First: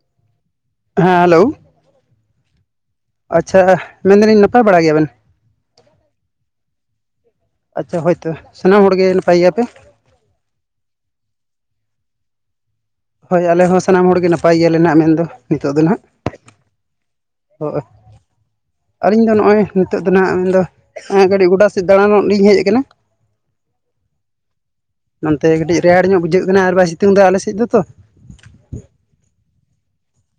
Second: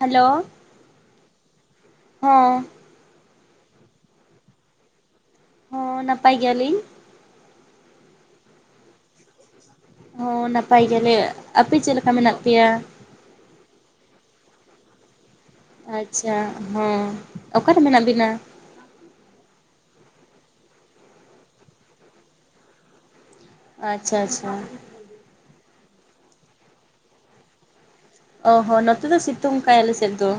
Hello ᱦᱮᱸ hello ᱦᱚᱸᱻ ᱟᱪᱪᱷᱟ ᱢᱮᱱᱫᱟᱞᱤᱧ ᱱᱟᱯᱟᱭ ᱵᱟᱲᱟ ᱜᱮᱭᱟ ᱵᱤᱱ? ᱦᱚᱸ ᱻ ᱱᱟᱯᱟᱭ ᱜᱮᱭᱟ ᱞᱤᱧ᱾ ᱟᱪᱪᱷᱟ ᱦᱳᱭ ᱛᱚ ᱥᱟᱱᱟᱢ ᱦᱚᱲᱜᱮ ᱱᱟᱯᱟᱭ ᱜᱮᱭᱟ ᱯᱮ? ᱦᱚᱸᱻ ᱱᱟᱯᱟᱭ ᱜᱮᱭᱟᱞᱮ, ᱟᱯᱮ ᱪᱮᱫ ᱞᱮᱠᱟ ᱢᱮᱱᱟᱜ ᱯᱮᱭᱟ? ᱦᱳᱭ ᱟᱞᱮ ᱦᱚᱸ ᱥᱟᱱᱟᱢ ᱦᱚᱲᱜᱮ ᱱᱟᱯᱟᱭ ᱜᱮᱭᱟᱞᱮ ᱱᱟᱜ ᱢᱮᱱᱫᱚ᱾ ᱱᱤᱛᱚᱜ ᱫᱚ ᱱᱟᱦᱟᱜ ᱟᱪᱪᱷᱟ ᱦᱚᱸ ᱚᱠᱟᱨᱮ ᱦᱳᱭ ᱢᱮᱱᱟᱜ ᱵᱤᱱᱟ? ᱟᱹᱞᱤᱧ ᱫᱚ ᱱᱚᱜᱼᱚᱭ ᱱᱤᱛᱚᱜ ᱫᱚ ᱱᱟᱦᱟᱜ ᱢᱮᱱᱫᱚ ᱜᱟᱹᱰᱤ ᱜᱚᱰᱟ ᱥᱮᱫ ᱫᱟᱬᱟᱱᱚᱜ ᱞᱤᱧ ᱦᱮᱡ ᱠᱟᱱᱟ᱾ ᱟᱪᱪᱷᱟ ᱟᱪᱪᱷᱟ᱾ ᱱᱚᱱ ᱛᱮ ᱠᱟᱹᱴᱤᱡ ᱨᱮᱭᱟᱲ ᱧᱚᱜ ᱵᱩᱡᱷᱟᱹᱜ ᱠᱟᱱᱟ ᱟᱨ ᱵᱟᱭ ᱥᱤᱛᱩᱝ ᱫᱟ ᱟᱞᱮ ᱥᱮᱫ ᱫᱚ ᱛᱚ᱾ ᱚ ᱦᱚᱸ ᱱᱚᱛᱮ ᱫᱚ ᱥᱤᱛᱩᱝ ᱠᱟᱭ ᱟᱞᱮ ᱥᱮᱫ ᱫᱚ᱾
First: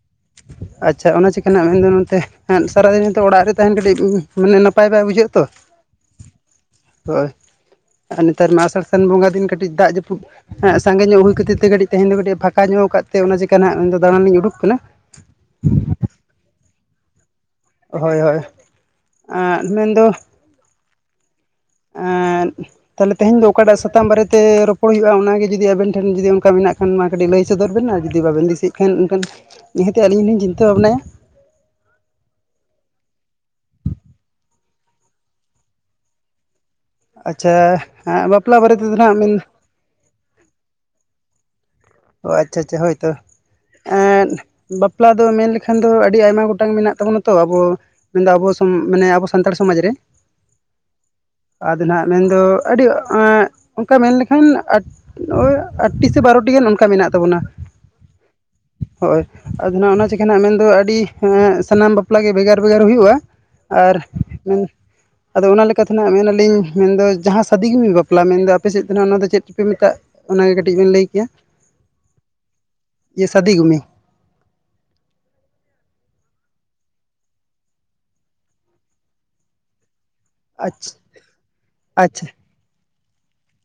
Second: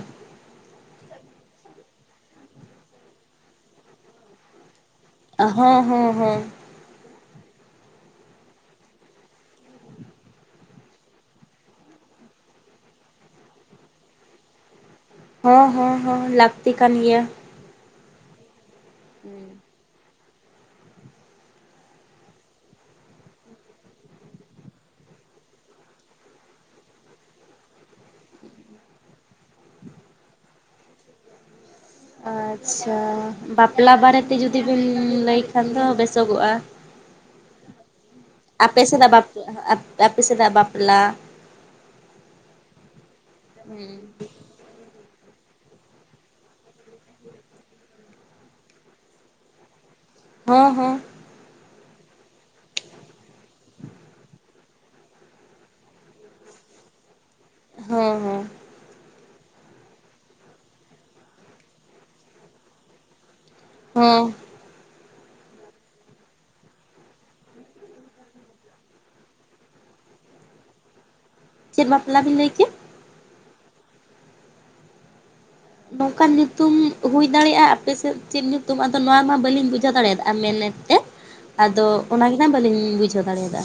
ᱟᱪᱪᱷᱟ ᱚᱱᱟ ᱪᱮᱠᱟ ᱱᱟᱜ ᱢᱮᱱᱫᱚ ᱱᱚᱛᱮ ᱮᱫ ᱥᱟᱨᱟᱫᱤᱱ ᱱᱤᱛᱚᱜ ᱚᱲᱟᱜ ᱨᱮ ᱛᱟᱦᱮᱱ ᱠᱟᱹᱴᱤᱡ ᱢᱟᱱᱮ ᱱᱟᱯᱟᱭ ᱵᱟᱭ ᱵᱩᱡᱷᱟᱹᱜ ᱦᱚᱸᱻᱦᱚᱸ ᱻᱦᱚᱸ ᱦᱳᱭ ᱟᱨ ᱱᱮᱛᱟᱨ ᱢᱟ ᱟᱥᱟᱲ ᱥᱟᱱ ᱵᱚᱸᱜᱟ ᱫᱤᱱ ᱠᱟᱹᱴᱤᱡ ᱫᱟᱜ ᱡᱟᱹᱯᱩᱫ ᱥᱟᱸᱜᱮ ᱧᱚᱜ ᱦᱩᱭ ᱠᱷᱟᱹᱛᱤᱨ ᱛᱮ ᱠᱟᱹᱴᱤᱡ ᱛᱮᱦᱮᱧ ᱫᱚ ᱠᱟᱹᱴᱤᱡ ᱯᱷᱟᱸᱠᱟ ᱧᱚᱜ ᱠᱟᱜ ᱛᱮ ᱚᱱᱟ ᱪᱮᱠᱟ ᱱᱟᱜ ᱢᱮᱱᱫᱚ ᱫᱟᱬᱟᱱ ᱞᱤᱧ ᱩᱰᱩᱠ ᱠᱟᱱᱟ᱾ ᱦᱚᱸᱻᱦᱚᱸᱻᱦᱚᱸ ᱞᱟᱹᱠᱛᱤ ᱠᱟᱱ ᱜᱮᱭᱟ᱾ ᱦᱳᱭ ᱦᱳᱭ ᱮᱜᱻ ᱢᱮᱱᱫᱚ ᱮᱸᱜᱻ ᱛᱟᱦᱚᱞᱮ ᱛᱮᱦᱮᱧ ᱫᱚ ᱚᱠᱟᱴᱟᱜ ᱥᱟᱛᱟᱢ ᱵᱟᱨᱮ ᱛᱮ ᱨᱚᱯᱚᱲ ᱦᱩᱭᱩᱜᱼᱟ, ᱚᱱᱟᱜᱮ ᱡᱩᱫᱤ ᱟᱵᱤᱱ ᱴᱷᱮᱱ ᱡᱩᱫᱤ ᱚᱱᱠᱟ ᱢᱮᱱᱟᱜ ᱠᱷᱟᱱ ᱢᱟ ᱠᱟᱹᱴᱤᱡ ᱞᱟᱹᱭ ᱥᱚᱫᱚᱨ ᱵᱤᱱ ᱟᱨ ᱡᱩᱫᱤ ᱵᱟᱵᱤᱱ ᱫᱤᱥᱟᱹᱭᱮᱜ ᱠᱷᱟᱱ ᱚᱱᱠᱟᱱ ᱱᱤᱦᱟᱹᱛᱮ ᱟᱹᱞᱤᱧ ᱞᱤᱧ ᱪᱤᱱᱛᱟᱹ ᱵᱷᱟᱵᱱᱟᱭᱟ᱾ ᱟᱪᱪᱷᱟ ᱵᱟᱯᱞᱟ ᱵᱟᱨᱮᱛᱮ ᱡᱩᱫᱤ ᱵᱤᱱ ᱞᱟᱹᱭ ᱠᱷᱟᱱ ᱫᱚ ᱵᱮᱥᱚᱜᱚᱜ-ᱟ᱾ ᱟᱪᱪᱷᱟ ᱦᱟᱸᱜ ᱵᱟᱯᱞᱟ ᱵᱟᱨᱮ ᱛᱮᱫᱚ ᱥᱮᱫᱟᱜ ᱱᱟᱸᱜ ᱢᱮᱱ ᱵᱟᱯᱞᱟ ᱟᱯᱮ ᱥᱮᱫᱟᱜ ᱵᱟᱯᱞᱟ ᱚ ᱟᱪᱪᱷᱟ ᱟᱪᱪᱷᱟ ᱦᱳᱭᱛᱚ᱾ ᱮᱫᱻ ᱵᱟᱯᱞᱟ ᱫᱚ ᱢᱮᱱ ᱞᱮᱠᱷᱟᱱ ᱫᱚ ᱟᱹᱰᱤ ᱟᱭᱢᱟ ᱜᱚᱴᱟᱝ ᱢᱮᱱᱟᱜ ᱛᱟᱵᱚᱱᱟ ᱛᱚ ᱟᱵᱚ ᱢᱮᱱᱫᱚ ᱟᱵᱚ ᱥᱚᱢ ᱢᱟᱱᱮ ᱟᱵᱚ ᱥᱟᱱᱛᱟᱲ ᱥᱚᱢᱟᱡᱽ ᱨᱮ᱾ [inaudible] ᱟᱫᱚ ᱱᱟᱜ ᱢᱮᱱᱫᱚ ᱟᱹᱰᱤ ᱮᱜ ᱚᱱᱠᱟ ᱢᱮᱱ ᱞᱮᱠᱷᱟᱱ ᱟᱰ ᱳᱭ ᱟᱴ ᱴᱤ ᱥᱮ ᱵᱟᱨᱚᱴᱤ ᱜᱟᱱ ᱚᱱᱠᱟ ᱢᱮᱱᱟᱜ ᱛᱟᱵᱚᱱᱟ᱾ ᱦᱩᱸ ᱦᱩᱸ ᱦᱳᱭ ᱟᱫᱚ ᱱᱟᱸᱜ ᱚᱱᱟ ᱪᱤᱠᱮ ᱱᱟᱜ ᱢᱮᱱᱫᱚ ᱟᱹᱰᱤ ᱮᱜ ᱥᱟᱱᱟᱢ ᱵᱟᱯᱞᱟ ᱜᱮ ᱵᱷᱮᱜᱟᱨ ᱵᱷᱮᱜᱟᱨ ᱦᱩᱭᱩᱜᱼᱟ᱾ ᱟᱨ ᱦᱚᱸ ᱟᱫᱚ ᱚᱱᱟ ᱞᱮᱠᱟᱛᱮ ᱱᱟᱸᱜ ᱢᱮᱱᱟᱞᱤᱧ ᱢᱮᱱᱫᱚ ᱡᱟᱦᱟᱸ ᱥᱟᱫᱤ ᱜᱮᱵᱤᱱ ᱵᱟᱯᱞᱟ ᱢᱮᱱᱫᱚ ᱟᱯᱮ ᱥᱮᱫ ᱫᱚ ᱱᱟᱸᱜ ᱚᱱᱟ ᱫᱚ ᱪᱮᱫ ᱪᱚᱯᱮ ᱢᱮᱛᱟᱜ ᱚᱱᱟᱜᱮ ᱠᱟᱹᱴᱤᱡ ᱵᱤᱱ ᱞᱟᱹᱭ ᱠᱮᱭᱟ ᱾ ᱪᱮᱫ ᱵᱟᱯᱞᱟ ᱵᱤᱱ ᱞᱟᱹᱭ ᱠᱮᱫ? [inaudible] ᱱᱚᱝᱠᱟᱱ ᱧᱩᱛᱩᱢ ᱦᱩᱭ ᱫᱟᱲᱮᱜ-ᱟ, ᱟᱯᱮ ᱥᱮᱫ ᱪᱮᱫ ᱧᱩᱛᱩᱢ ᱟᱫᱚ ᱱᱚᱣᱟ ᱢᱟ ᱵᱟᱹᱞᱤᱧ ᱵᱩᱡᱷᱟᱹᱣ ᱫᱟᱲᱮᱭᱟᱫᱟ ᱾ ᱢᱮᱱᱮᱫ ᱟᱪᱪᱷᱟ ᱛᱮᱫ, ᱟᱫᱚ ᱟᱪᱪᱷᱟ ᱚᱱᱟᱜᱮ ᱱᱟᱦᱟᱜ ᱵᱟᱹᱞᱤᱧ ᱵᱩᱡᱷᱟᱹᱣ ᱫᱟᱲᱮᱭᱟᱫᱟ᱾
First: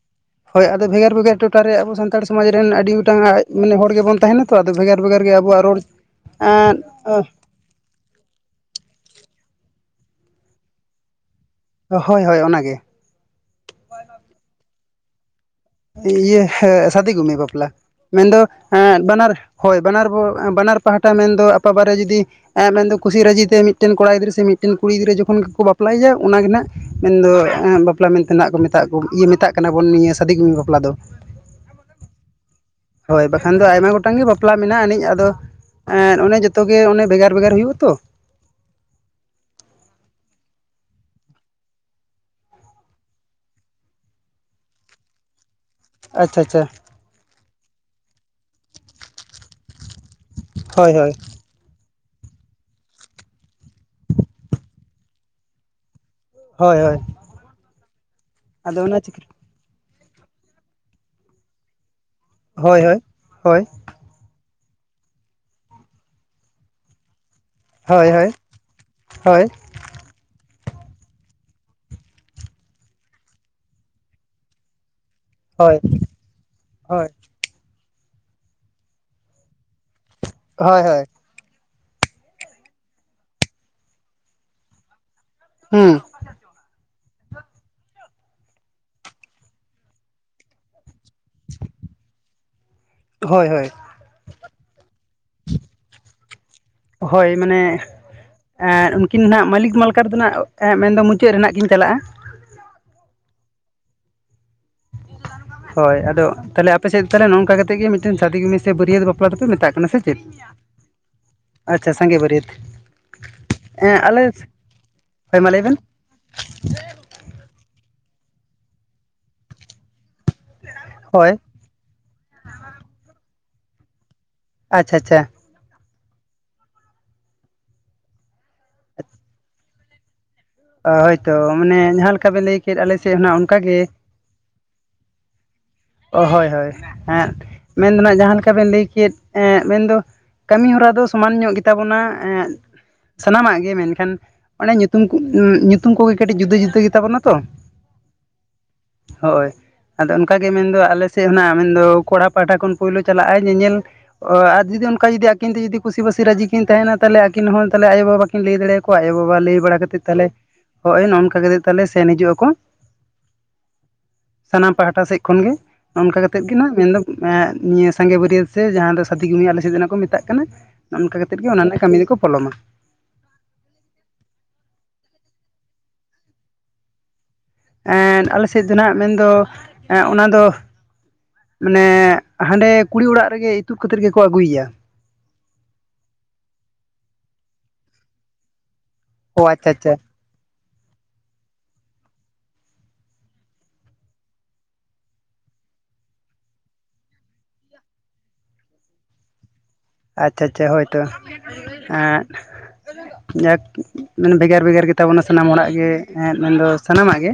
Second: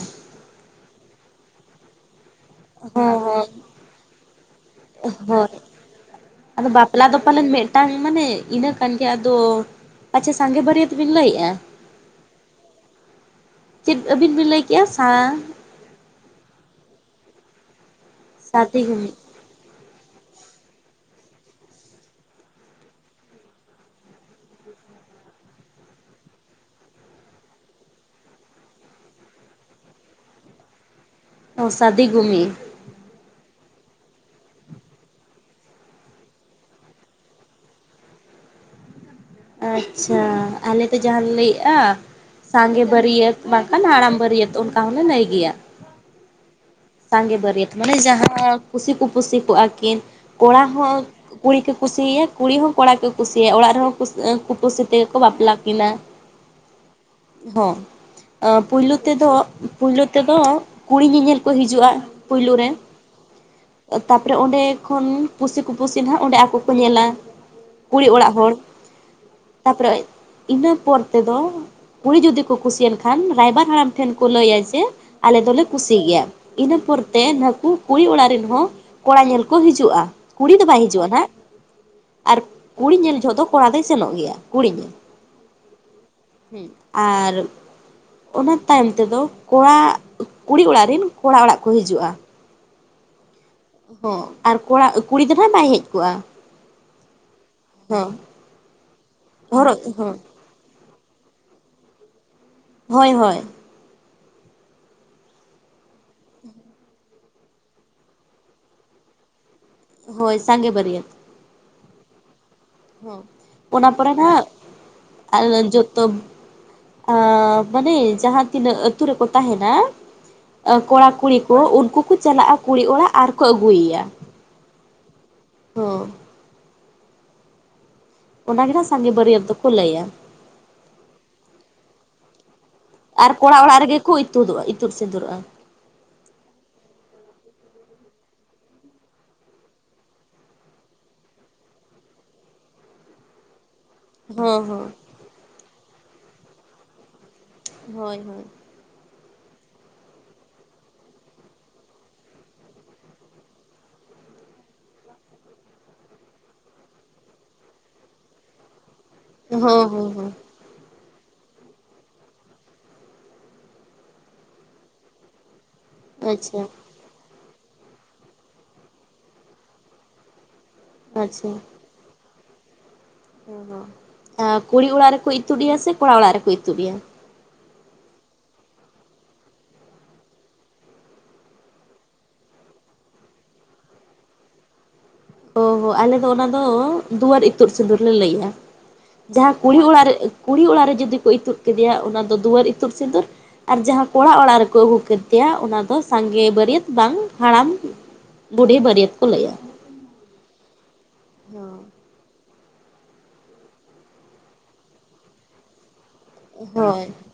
ᱦᱳᱭ ᱟᱫᱚ ᱵᱷᱮᱜᱟᱨ ᱵᱷᱮᱜᱟᱨ ᱴᱚᱴᱷᱟ ᱨᱮ ᱟᱵᱚ ᱥᱟᱱᱛᱟᱲ ᱥᱚᱢᱟᱡᱽ ᱨᱮᱱ ᱟᱹᱰᱤ ᱦᱮᱸ ᱜᱚᱴᱟᱝ ᱟᱡ ᱦᱮᱸ ᱢᱟᱱᱮ ᱦᱚᱲ ᱜᱮᱵᱚᱱ ᱛᱟᱦᱮᱱᱟ ᱛᱚ ᱟᱫᱚ ᱵᱷᱮᱜᱟᱨ ᱵᱷᱮᱜᱟᱨ ᱜᱮ ᱦᱳᱭ ᱟᱵᱚᱣᱟᱜ ᱨᱚᱲ ᱮᱸ ᱚᱸ ᱴᱟᱝ ᱢᱟᱱᱮ ᱤᱱᱟᱹ ᱠᱟᱱ ᱜᱮᱭᱟ ᱟᱫᱚ ᱟᱪᱪᱷᱟ ᱥᱟᱸᱜᱮ ᱵᱟᱹᱨᱤᱭᱟᱹᱛ ᱵᱤᱱ ᱞᱟᱹᱭᱮᱜᱼᱟ ᱦᱳᱭ ᱦᱳᱭ ᱚᱱᱟ ᱜᱮ ᱾ ᱪᱤᱫ ᱟᱹᱵᱤᱱ ᱵᱤᱱ ᱞᱟᱹᱭ ᱠᱮᱜᱼᱟ ᱥᱟᱸ ᱤᱭᱟᱹ ᱦᱮ ᱥᱟᱫᱤ ᱜᱩᱱᱤ ᱵᱟᱯᱞᱟ ᱢᱮᱱᱫᱚ ᱥᱟᱫᱤ ᱚᱸ ᱜᱩᱢᱤ ᱵᱟᱱᱟᱨ ᱦᱳᱭ ᱵᱟᱱᱟᱨ ᱵᱳ ᱮᱸ ᱵᱟᱱᱟᱨ ᱯᱟᱦᱴᱟ ᱢᱮᱱᱫᱚ ᱟᱯᱟ ᱵᱟᱨᱮ ᱡᱩᱫᱤ ᱮᱸ ᱢᱮᱱᱫᱚ ᱠᱩᱥᱤ ᱨᱟᱹᱡᱤ ᱛᱮ ᱢᱤᱫᱴᱮᱱ ᱠᱚᱲᱟ ᱜᱤᱫᱽᱨᱟᱹ ᱥᱮ ᱢᱤᱫᱴᱮᱱ ᱠᱩᱲᱤ ᱜᱤᱫᱽᱨᱟᱹ ᱡᱚᱠᱷᱚᱱ ᱜᱮᱠᱚ ᱵᱟᱯᱞᱟᱭᱟ ᱚᱱᱟ ᱜᱮ ᱱᱟᱸᱜ ᱢᱮᱱᱫᱚ ᱮᱸ ᱵᱟᱯᱞᱟ ᱢᱮᱱᱛᱮ ᱱᱟᱸᱜ ᱠᱚ ᱢᱮᱛᱟᱜ ᱠᱚ ᱤᱭᱟᱹ ᱢᱮᱛᱟᱜ ᱠᱟᱱᱟ ᱵᱚᱱ ᱱᱤᱭᱟᱹ ᱥᱟᱫᱤ ᱜᱩᱢᱤ ᱵᱟᱯᱞᱟ ᱫᱚ᱾ ᱚ ᱥᱟᱫᱤ ᱜᱩᱢᱤ ᱦᱳᱭ ᱵᱟᱠᱷᱟᱱ ᱫᱚ ᱟᱭᱢᱟ ᱜᱚᱴᱟᱝ ᱜᱮ ᱵᱟᱯᱞᱟ ᱢᱮᱱᱟᱜ ᱟᱹᱱᱤᱡ ᱟᱫᱚ ᱮᱸ ᱚᱱᱮ ᱡᱚᱛᱚ ᱜᱮ ᱚᱱᱮ ᱵᱷᱮᱜᱟᱨ ᱵᱷᱮᱜᱟᱨ ᱦᱩᱭᱩᱜᱼᱟ ᱛᱚ ᱟᱪᱪᱷᱟ ᱟᱞᱮ ᱛᱚ ᱡᱟᱦᱟᱸ ᱞᱮ ᱞᱟᱹᱭᱮᱜᱼᱟ ᱥᱟᱸᱜᱮ ᱵᱟᱨᱤᱭᱟᱹᱛ ᱵᱟᱝᱠᱷᱟᱱ ᱦᱟᱲᱟᱢ ᱵᱟᱨᱤᱭᱟᱹᱛ ᱚᱱᱠᱟ ᱦᱚᱸᱞᱮ ᱱᱟᱹᱭ ᱜᱮᱭᱟ ᱾ ᱟᱪᱪᱷᱟ ᱟᱪᱪᱷᱟ ᱾ ᱥᱟᱸᱜᱮ ᱵᱟᱹᱨᱭᱟᱹᱛ ᱢᱟᱱᱮ ᱡᱟᱦᱟᱸ ᱠᱩᱥᱤ ᱯᱩᱯᱩᱥᱤ ᱛᱚᱜᱼᱟᱠᱤᱱ ᱠᱚᱲᱟ ᱦᱳᱭ ᱦᱚᱸ ᱦᱳᱭ ᱠᱩᱲᱤ ᱠᱩ ᱠᱩᱥᱤ ᱟᱭᱟ ᱠᱩᱲᱤ ᱦᱚᱸ ᱠᱚᱲᱟ ᱠᱚ ᱠᱩᱥᱤ ᱟᱭᱟ ᱚᱲᱟᱜ ᱨᱮᱦᱚᱸ ᱠᱩᱥ ᱠᱩᱯᱟᱹᱥᱤ ᱛᱮᱜᱮ ᱠᱚ ᱵᱟᱯᱞᱟ ᱠᱤᱱᱟ᱾ ᱦᱳᱭ ᱦᱳᱭ [inaudible] ᱦᱚᱸ ᱟᱸ ᱟᱫᱚ ᱯᱩᱭᱞᱩ ᱚᱱᱟ ᱪᱤᱠᱟᱹ ᱛᱮᱫᱚ ᱯᱩᱭᱞᱩ ᱛᱮᱫᱚ ᱠᱩᱲᱤ ᱧᱮᱧᱮᱞ ᱠᱚ ᱦᱤᱡᱩᱜᱼᱟ ᱯᱩᱭᱞᱩ ᱨᱮ ᱦᱳᱭ ᱦᱳᱭ ᱦᱳᱭ ᱛᱟᱯᱚᱨᱮ ᱚᱸᱰᱮ ᱠᱷᱚᱱ ᱯᱩᱥᱤ ᱠᱩᱯᱩᱥᱤ ᱱᱟᱦᱟᱸᱜ ᱚᱸᱰᱮ ᱟᱠᱚ ᱠᱚ ᱧᱮᱞᱟ ᱠᱩᱲᱤ ᱦᱳᱭ ᱦᱳᱭ ᱚᱲᱟᱜ ᱦᱚᱲ ᱦᱳᱭ ᱛᱟᱯᱚᱨᱮ ᱤᱱᱟᱹ ᱯᱚᱨ ᱛᱮᱫᱚ ᱠᱩᱲᱤ ᱡᱩᱫᱤ ᱠᱚ ᱠᱩᱥᱤᱭᱮᱱ ᱠᱷᱟᱱ ᱨᱟᱭᱵᱟᱨ ᱦᱟᱲᱟᱢ ᱴᱷᱮᱱ ᱠᱚ ᱞᱟᱹᱭᱟ ᱡᱮ ᱟᱞᱮ ᱫᱚᱞᱮ ᱦᱳᱭ ᱦᱳᱭ ᱠᱩᱥᱤ ᱜᱮᱭᱟ ᱤᱱᱟᱹ ᱦᱳᱭ ᱯᱚᱨᱛᱮ ᱱᱟᱦᱠᱩ ᱠᱩᱲᱤ ᱚᱲᱟᱜ ᱨᱮᱱ ᱦᱚᱸ ᱠᱚᱲᱟ ᱧᱮᱞ ᱠᱚ ᱦᱤᱡᱩᱜᱼᱟ ᱠᱩᱲᱤ ᱫᱚ ᱵᱟᱭ ᱦᱳᱭ ᱦᱳᱭ ᱦᱤᱡᱩᱜᱼᱟ ᱱᱟᱦᱟᱸᱜ ᱾ ᱟᱨ ᱠᱩᱲᱤ ᱧᱮᱞ ᱡᱚᱦᱚᱜ ᱫᱚ ᱠᱚᱲᱟ ᱫᱚᱭ ᱥᱮᱱᱚᱜ ᱜᱮᱭᱟ ᱠᱩᱲᱤ ᱧᱮᱞ᱾ ᱦᱩᱸ ᱦᱩᱸ ᱟᱨ ᱚᱱᱟ ᱛᱟᱭᱚᱢ ᱛᱮᱫᱚ ᱠᱚᱲᱟ ᱠᱩᱲᱤ ᱚᱲᱟᱜ ᱨᱤᱱ ᱠᱚᱲᱟ ᱚᱲᱟᱜ ᱠᱚ ᱦᱤᱡᱩᱜᱼᱟ᱾ ᱦᱳᱭ ᱦᱳᱭ ᱦᱚᱸ ᱟᱨ ᱠᱚᱲᱟ ᱠᱩᱲᱤ ᱜᱤᱫᱽᱨᱟᱹ ᱵᱟᱭ ᱦᱮᱡ ᱠᱚᱜᱼᱟ᱾ ᱦᱳᱭ ᱢᱟᱱᱮ ᱦᱚᱸ ᱮᱸ ᱩᱱᱠᱤᱱ ᱱᱟᱜ ᱢᱟᱹᱞᱤᱠ ᱦᱚᱨᱚᱜ ᱢᱟᱞᱠᱟᱨ ᱦᱚᱸ ᱫᱚᱦ ᱱᱟᱜ ᱮᱸᱜ ᱢᱮᱱᱫᱚ ᱢᱩᱪᱟᱹᱫ ᱨᱮᱱᱟᱜ ᱠᱤᱧ ᱪᱟᱞᱟᱜᱼᱟ ᱦᱚᱭ ᱦᱚᱭ ᱦᱳᱭ ᱟᱫᱚ ᱛᱟᱦᱚᱞᱮ ᱟᱯᱮᱥᱮᱫ ᱛᱟᱦᱚᱞᱮ ᱱᱚᱝᱠᱟ ᱠᱟᱛᱮᱜ ᱜᱮ ᱢᱤᱫᱴᱮᱱ ᱥᱟᱫᱤ ᱜᱩᱢᱤ ᱥᱮ ᱵᱟᱹᱨᱭᱟᱹᱛ ᱵᱟᱯᱞᱟ ᱫᱚᱯᱮ ᱢᱮᱛᱟᱜ ᱚᱱᱟ ᱥᱮ ᱪᱮᱫ ᱦᱳᱭ ᱥᱟᱸᱜᱮ ᱵᱟᱹᱨᱭᱟᱹᱛ ᱟᱪᱪᱷᱟ ᱥᱟᱸᱜᱮ ᱵᱟᱹᱨᱭᱟᱹᱛ ᱚᱱᱟ ᱦᱮᱸ ᱯᱚᱨᱮ ᱟᱞᱮ ᱱᱟᱼᱦᱟᱜ ᱦᱳᱭ ᱢᱟ ᱞᱟᱹᱭ ᱟᱞᱮᱞ ᱵᱮᱱ ᱡᱚᱛᱚᱵ ᱟᱸ ᱢᱟᱱᱮ ᱡᱟᱦᱟᱸ ᱛᱤᱱᱟᱹᱜ ᱟᱹᱛᱩ ᱨᱮᱠᱚ ᱛᱟᱦᱮᱱᱟ ᱠᱚᱲᱟ ᱦᱳᱭ ᱠᱩᱲᱤ ᱛᱳ ᱩᱱᱠᱩᱠᱚ ᱪᱟᱞᱟᱜᱼᱟ ᱠᱩᱲᱤ ᱚᱲᱟᱜ ᱟᱨ ᱠᱚ ᱟᱹᱜᱩᱭ ᱮᱭᱟ᱾ ᱟᱪᱷᱟ ᱟᱪᱪᱷᱟ ᱦᱚᱸ ᱚᱱᱟᱜᱮ ᱦᱟᱸᱜ ᱥᱟᱸᱜᱮ ᱵᱟᱹᱨᱭᱟᱹᱛ ᱫᱚᱠᱚ ᱞᱟᱹᱭᱟ ᱚ ᱦᱳᱭᱛᱚ ᱚᱱᱮ ᱡᱟᱦᱟᱸ ᱞᱮᱠᱟ ᱵᱮᱱ ᱞᱟᱹᱭ ᱠᱮ ᱟᱨ ᱠᱚᱲᱟ ᱚᱲᱟᱜ ᱨᱮᱜᱮ ᱠᱚ ᱤᱛᱩᱫᱚᱼᱟ ᱤᱛᱩᱫ ᱥᱸᱤᱫᱩᱨᱚᱜᱼᱟ ᱚ ᱦᱳᱭ ᱦᱳᱭᱸ ᱦᱮᱸᱜ ᱢᱮᱱ ᱫᱚᱦ ᱱᱟᱸᱜ ᱡᱟᱦᱟᱸ ᱞᱮᱠᱟ ᱵᱮᱱ ᱞᱟᱹᱭ ᱠᱮᱫ ᱮᱸᱜ ᱢᱮᱱᱫᱚ ᱠᱟᱹᱢᱤ ᱦᱚᱨᱟ ᱫᱚ ᱥᱚᱢᱟᱱ ᱧᱚᱜ ᱜᱮᱛᱟᱵᱚᱱᱟ ᱮᱸᱜ ᱥᱟᱱᱟᱢᱟᱜ ᱜᱮ ᱢᱮᱱᱠ ᱴᱷᱮᱱ ᱦᱚᱸ ᱚᱱᱮ ᱦᱚᱸ ᱧᱩᱛᱩᱢᱠᱩ ᱧᱩᱛᱩᱢ ᱠᱩᱜᱮ ᱠᱟᱹᱴᱤᱡ ᱡᱩᱫᱟᱹ ᱡᱩᱫᱟᱹ ᱜᱮᱛᱟᱵᱚᱱᱟ ᱛᱚ ᱦᱚᱭ ᱦᱚᱭ ᱦᱳᱭ, ᱟᱫᱚ ᱚᱱᱠᱟᱜᱮ ᱢᱮᱱᱫᱚ ᱟᱞᱮ ᱥᱮᱫ ᱦᱚᱱᱟᱜ ᱢᱮᱱᱫᱚ ᱠᱚᱲᱟ ᱯᱟᱦᱴᱟ ᱠᱷᱚᱱ ᱯᱳᱭᱞᱳ ᱪᱟᱞᱟᱜ ᱧᱮᱧᱮᱞ ᱾ ᱚ ᱟᱨ ᱡᱩᱫᱤ ᱚᱱᱠᱟ ᱡᱩᱫᱤ ᱟᱹᱠᱤᱱ ᱛᱮ ᱡᱩᱫᱤ ᱠᱩᱥᱤᱵᱟᱹᱥᱤ ᱨᱟᱹᱡᱤᱠᱤᱱ ᱛᱟᱦᱮᱱᱟ ᱛᱟᱞᱮ ᱟᱹᱠᱤᱱ ᱦᱚᱸᱛᱟᱦᱚᱞᱮ ᱟᱭᱳᱵᱟᱵᱟ ᱠᱤᱱ ᱞᱟᱹᱭᱟᱲᱮ ᱟᱠᱚ ᱟᱭᱳᱼᱵᱟᱵᱟ ᱞᱟᱹᱭ ᱵᱟᱲᱟ ᱦᱚᱸ ᱠᱟᱛᱮᱫ ᱦᱚᱸ ᱛᱟᱦᱚᱞᱮ ᱦᱚᱸ ᱦᱚᱜᱼᱚᱭ ᱱᱚᱝᱠᱟ ᱠᱟᱛᱮ ᱛᱟᱦᱚᱞᱮ ᱥᱮᱱ ᱦᱤᱡᱩᱜ ᱟᱠᱚ ᱾ ᱥᱟᱱᱟᱢ ᱯᱟᱦᱴᱟ ᱥᱮᱫ ᱠᱷᱚᱱ ᱜᱮ ᱾ ᱱᱚᱚᱱᱚᱝᱠᱟ ᱠᱟᱛᱮ ᱜᱮ ᱟᱪᱪᱷᱟ ᱱᱟᱸᱜ ᱢᱮᱱᱫᱚ ᱮᱸ ᱱᱤᱭᱟᱹ ᱥᱟᱸᱜᱮ ᱵᱟᱹᱨᱭᱟᱹᱛ ᱥᱮ ᱡᱟᱦᱟᱸ ᱫᱚ ᱥᱟᱛᱤᱩ ᱟᱞᱮ ᱥᱮᱫ ᱫᱚ ᱠᱚ ᱢᱮᱛᱟᱜ ᱠᱟᱱᱟ ᱾ ᱱᱚᱜ ᱚ ᱱᱚᱝᱠᱟ ᱠᱟ ᱠᱟᱛᱮᱜ ᱟᱪᱪᱷᱟ ᱚᱱᱟ ᱨᱮᱱᱟᱜ ᱠᱟᱹᱢᱤ ᱫᱚᱠᱚ ᱯᱷᱚᱞᱚᱢᱟ ᱾ ᱟ ᱠᱩᱲᱤ ᱚᱲᱟᱜ ᱨᱮᱠᱩ ᱤᱛᱩᱫ ᱮᱭᱟ ᱥᱮ ᱠᱚᱲᱟ ᱚᱲᱟᱜ ᱨᱮᱠᱩ ᱤᱛᱩᱫ ᱮᱭᱟ? ᱮᱸᱜ ᱟᱞᱮ ᱥᱮᱫᱚ ᱱᱟᱸᱜ ᱢᱮᱱᱫᱚ ᱚᱱᱟ ᱫᱚ ᱢᱟᱱᱮ ᱦᱟᱸᱰᱮ ᱠᱩᱲᱤ ᱚᱲᱟᱜ ᱨᱮᱜᱮ ᱤᱛᱩᱫ ᱠᱟᱛᱮᱫ ᱜᱮᱠᱚ ᱟᱹᱜᱩᱭᱭᱟ ᱾ ᱳᱦᱳ ᱟᱞᱮ ᱫᱚ ᱚᱱᱟ ᱫᱚ ᱫᱩᱣᱟᱹᱨ ᱤᱛᱩᱫ ᱥᱤᱸᱫᱩᱨ ᱞᱮ ᱞᱟᱹᱭᱟ ᱾ ᱚ ᱡᱟᱦᱟᱸ ᱟᱪᱪᱷᱟ ᱠᱩᱲᱤ ᱟᱪᱪᱷᱟ ᱚᱲᱟᱜ ᱨᱮ ᱠᱩᱲᱤ ᱚᱲᱟᱜ ᱨᱮ ᱡᱩᱫᱤ ᱠᱩ ᱤᱛᱩᱫ ᱠᱮᱫᱮᱭᱟ ᱚᱱᱟ ᱫᱚ ᱫᱩᱣᱟᱹᱨ ᱤᱛᱩᱫ ᱥᱤᱸᱫᱩᱨ ᱾ ᱟᱨ ᱡᱟᱦᱟᱸ ᱠᱚᱲᱟ ᱚᱲᱟᱜ ᱨᱮᱠᱚ ᱟᱹᱜᱩ ᱠᱮᱛᱮᱭᱟ ᱚᱱᱟ ᱫᱚ ᱥᱟᱸᱜᱮ ᱵᱟᱹᱨᱭᱟᱹᱛ ᱵᱟᱝ ᱦᱟᱬᱟᱢ ᱵᱩᱰᱦᱷᱤ ᱵᱟᱹᱨᱭᱟᱹᱛ ᱠᱚ ᱞᱟᱹᱭᱟ ᱾ ᱟᱪᱪᱷᱟ ᱟᱪᱪᱷᱟ ᱦᱳᱭᱛᱚ ᱮᱸᱜ ᱾ ᱡᱟᱠᱷ ᱢᱟᱱᱮ ᱵᱷᱮᱜᱟᱨ ᱵᱷᱮᱜᱟᱨ ᱜᱮᱛᱟᱵᱚᱱᱟ ᱥᱟᱱᱟᱢ ᱦᱚᱲᱟᱜ ᱜᱮ ᱾ ᱦᱮᱸ ᱢᱮᱱᱫᱚ ᱦᱳᱭ ᱥᱟᱱᱟᱢᱟᱜ ᱜᱮ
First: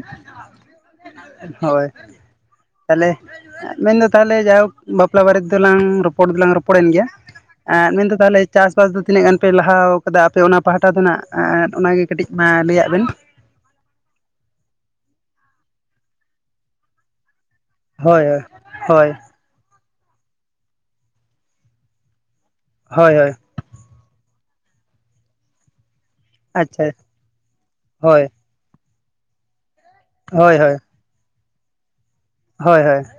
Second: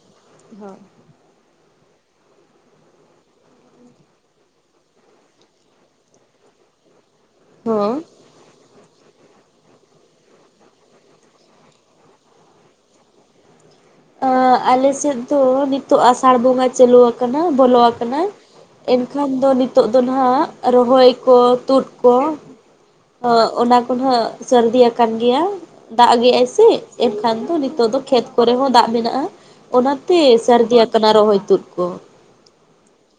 ᱦᱚᱭ ᱾ ᱛᱟᱦᱚᱞᱮ ᱢᱮᱱᱫᱚ ᱛᱟᱦᱚᱞᱮ ᱡᱟᱭᱦᱳᱠᱷ ᱵᱟᱯᱞᱟ ᱵᱟᱨᱮ ᱫᱚᱞᱟᱝ ᱨᱚᱯᱚᱲ ᱫᱚᱞᱟᱝ ᱨᱚᱯᱚᱲᱮᱱ ᱜᱮᱭᱟ ᱾ ᱟᱸᱜ ᱦᱚᱸ ᱢᱮᱱᱫᱚ ᱛᱟᱞᱮᱡ ᱪᱟᱥᱵᱟᱥ ᱫᱚ ᱛᱤᱱᱟᱹᱜ ᱜᱟᱱ ᱯᱮ ᱞᱟᱦᱟᱣ ᱟᱠᱟᱫᱟ ᱟᱯᱮ ᱚᱱᱟ ᱯᱟᱦᱴᱟ ᱫᱚᱱᱟᱜ ᱚᱱᱟᱜᱮ ᱠᱟᱹᱴᱤᱡ ᱢᱟ ᱞᱟᱹᱭᱟᱫ ᱵᱮᱱ? ᱟᱸ ᱟᱞᱮᱥᱮᱫ ᱫᱚ ᱱᱤᱛᱚᱜ ᱟᱥᱟᱲ ᱵᱚᱸᱜᱟ ᱪᱟᱹᱞᱩᱣᱟ ᱵᱚᱞᱚ ᱣᱟᱠᱟᱱᱟ ᱦᱳᱭ ᱦᱳᱭ ᱮᱱᱠᱷᱟᱱ ᱫᱚ ᱱᱤᱛ ᱾ ᱛᱚᱜ ᱫᱚᱱᱟᱟᱜ ᱨᱚᱦᱚᱭ ᱠᱚ ᱛᱩᱫ ᱠᱚ ᱦᱳᱭ ᱦᱳᱭ ᱟᱸ ᱚᱱᱟ ᱾ ᱛᱚᱦᱟᱸᱜ ᱥᱟᱹᱨᱫᱤᱭᱟ ᱟᱠᱟᱱ ᱜᱮᱭᱟ ᱫᱟᱜ ᱜᱮᱟᱭ ᱥᱮ ᱟᱪᱪᱷᱟ ᱮᱱᱠᱷᱟᱱ ᱫᱚ ᱱᱤᱛᱚᱜ ᱫᱚ ᱦᱳᱭ ᱠᱷᱮᱛ ᱠᱚᱨᱮ ᱦᱚᱸ ᱫᱟᱜ ᱾ ᱢᱮᱱᱟᱜᱼᱟ ᱚᱱᱟᱛᱮ ᱦᱳᱭ ᱥᱟᱹᱨᱫᱤᱭᱟᱠᱟᱱᱟ ᱨᱚᱦᱚᱭ ᱛᱩᱫ ᱠᱚ ᱾ ᱦᱚᱭ ᱦᱚᱭ ᱾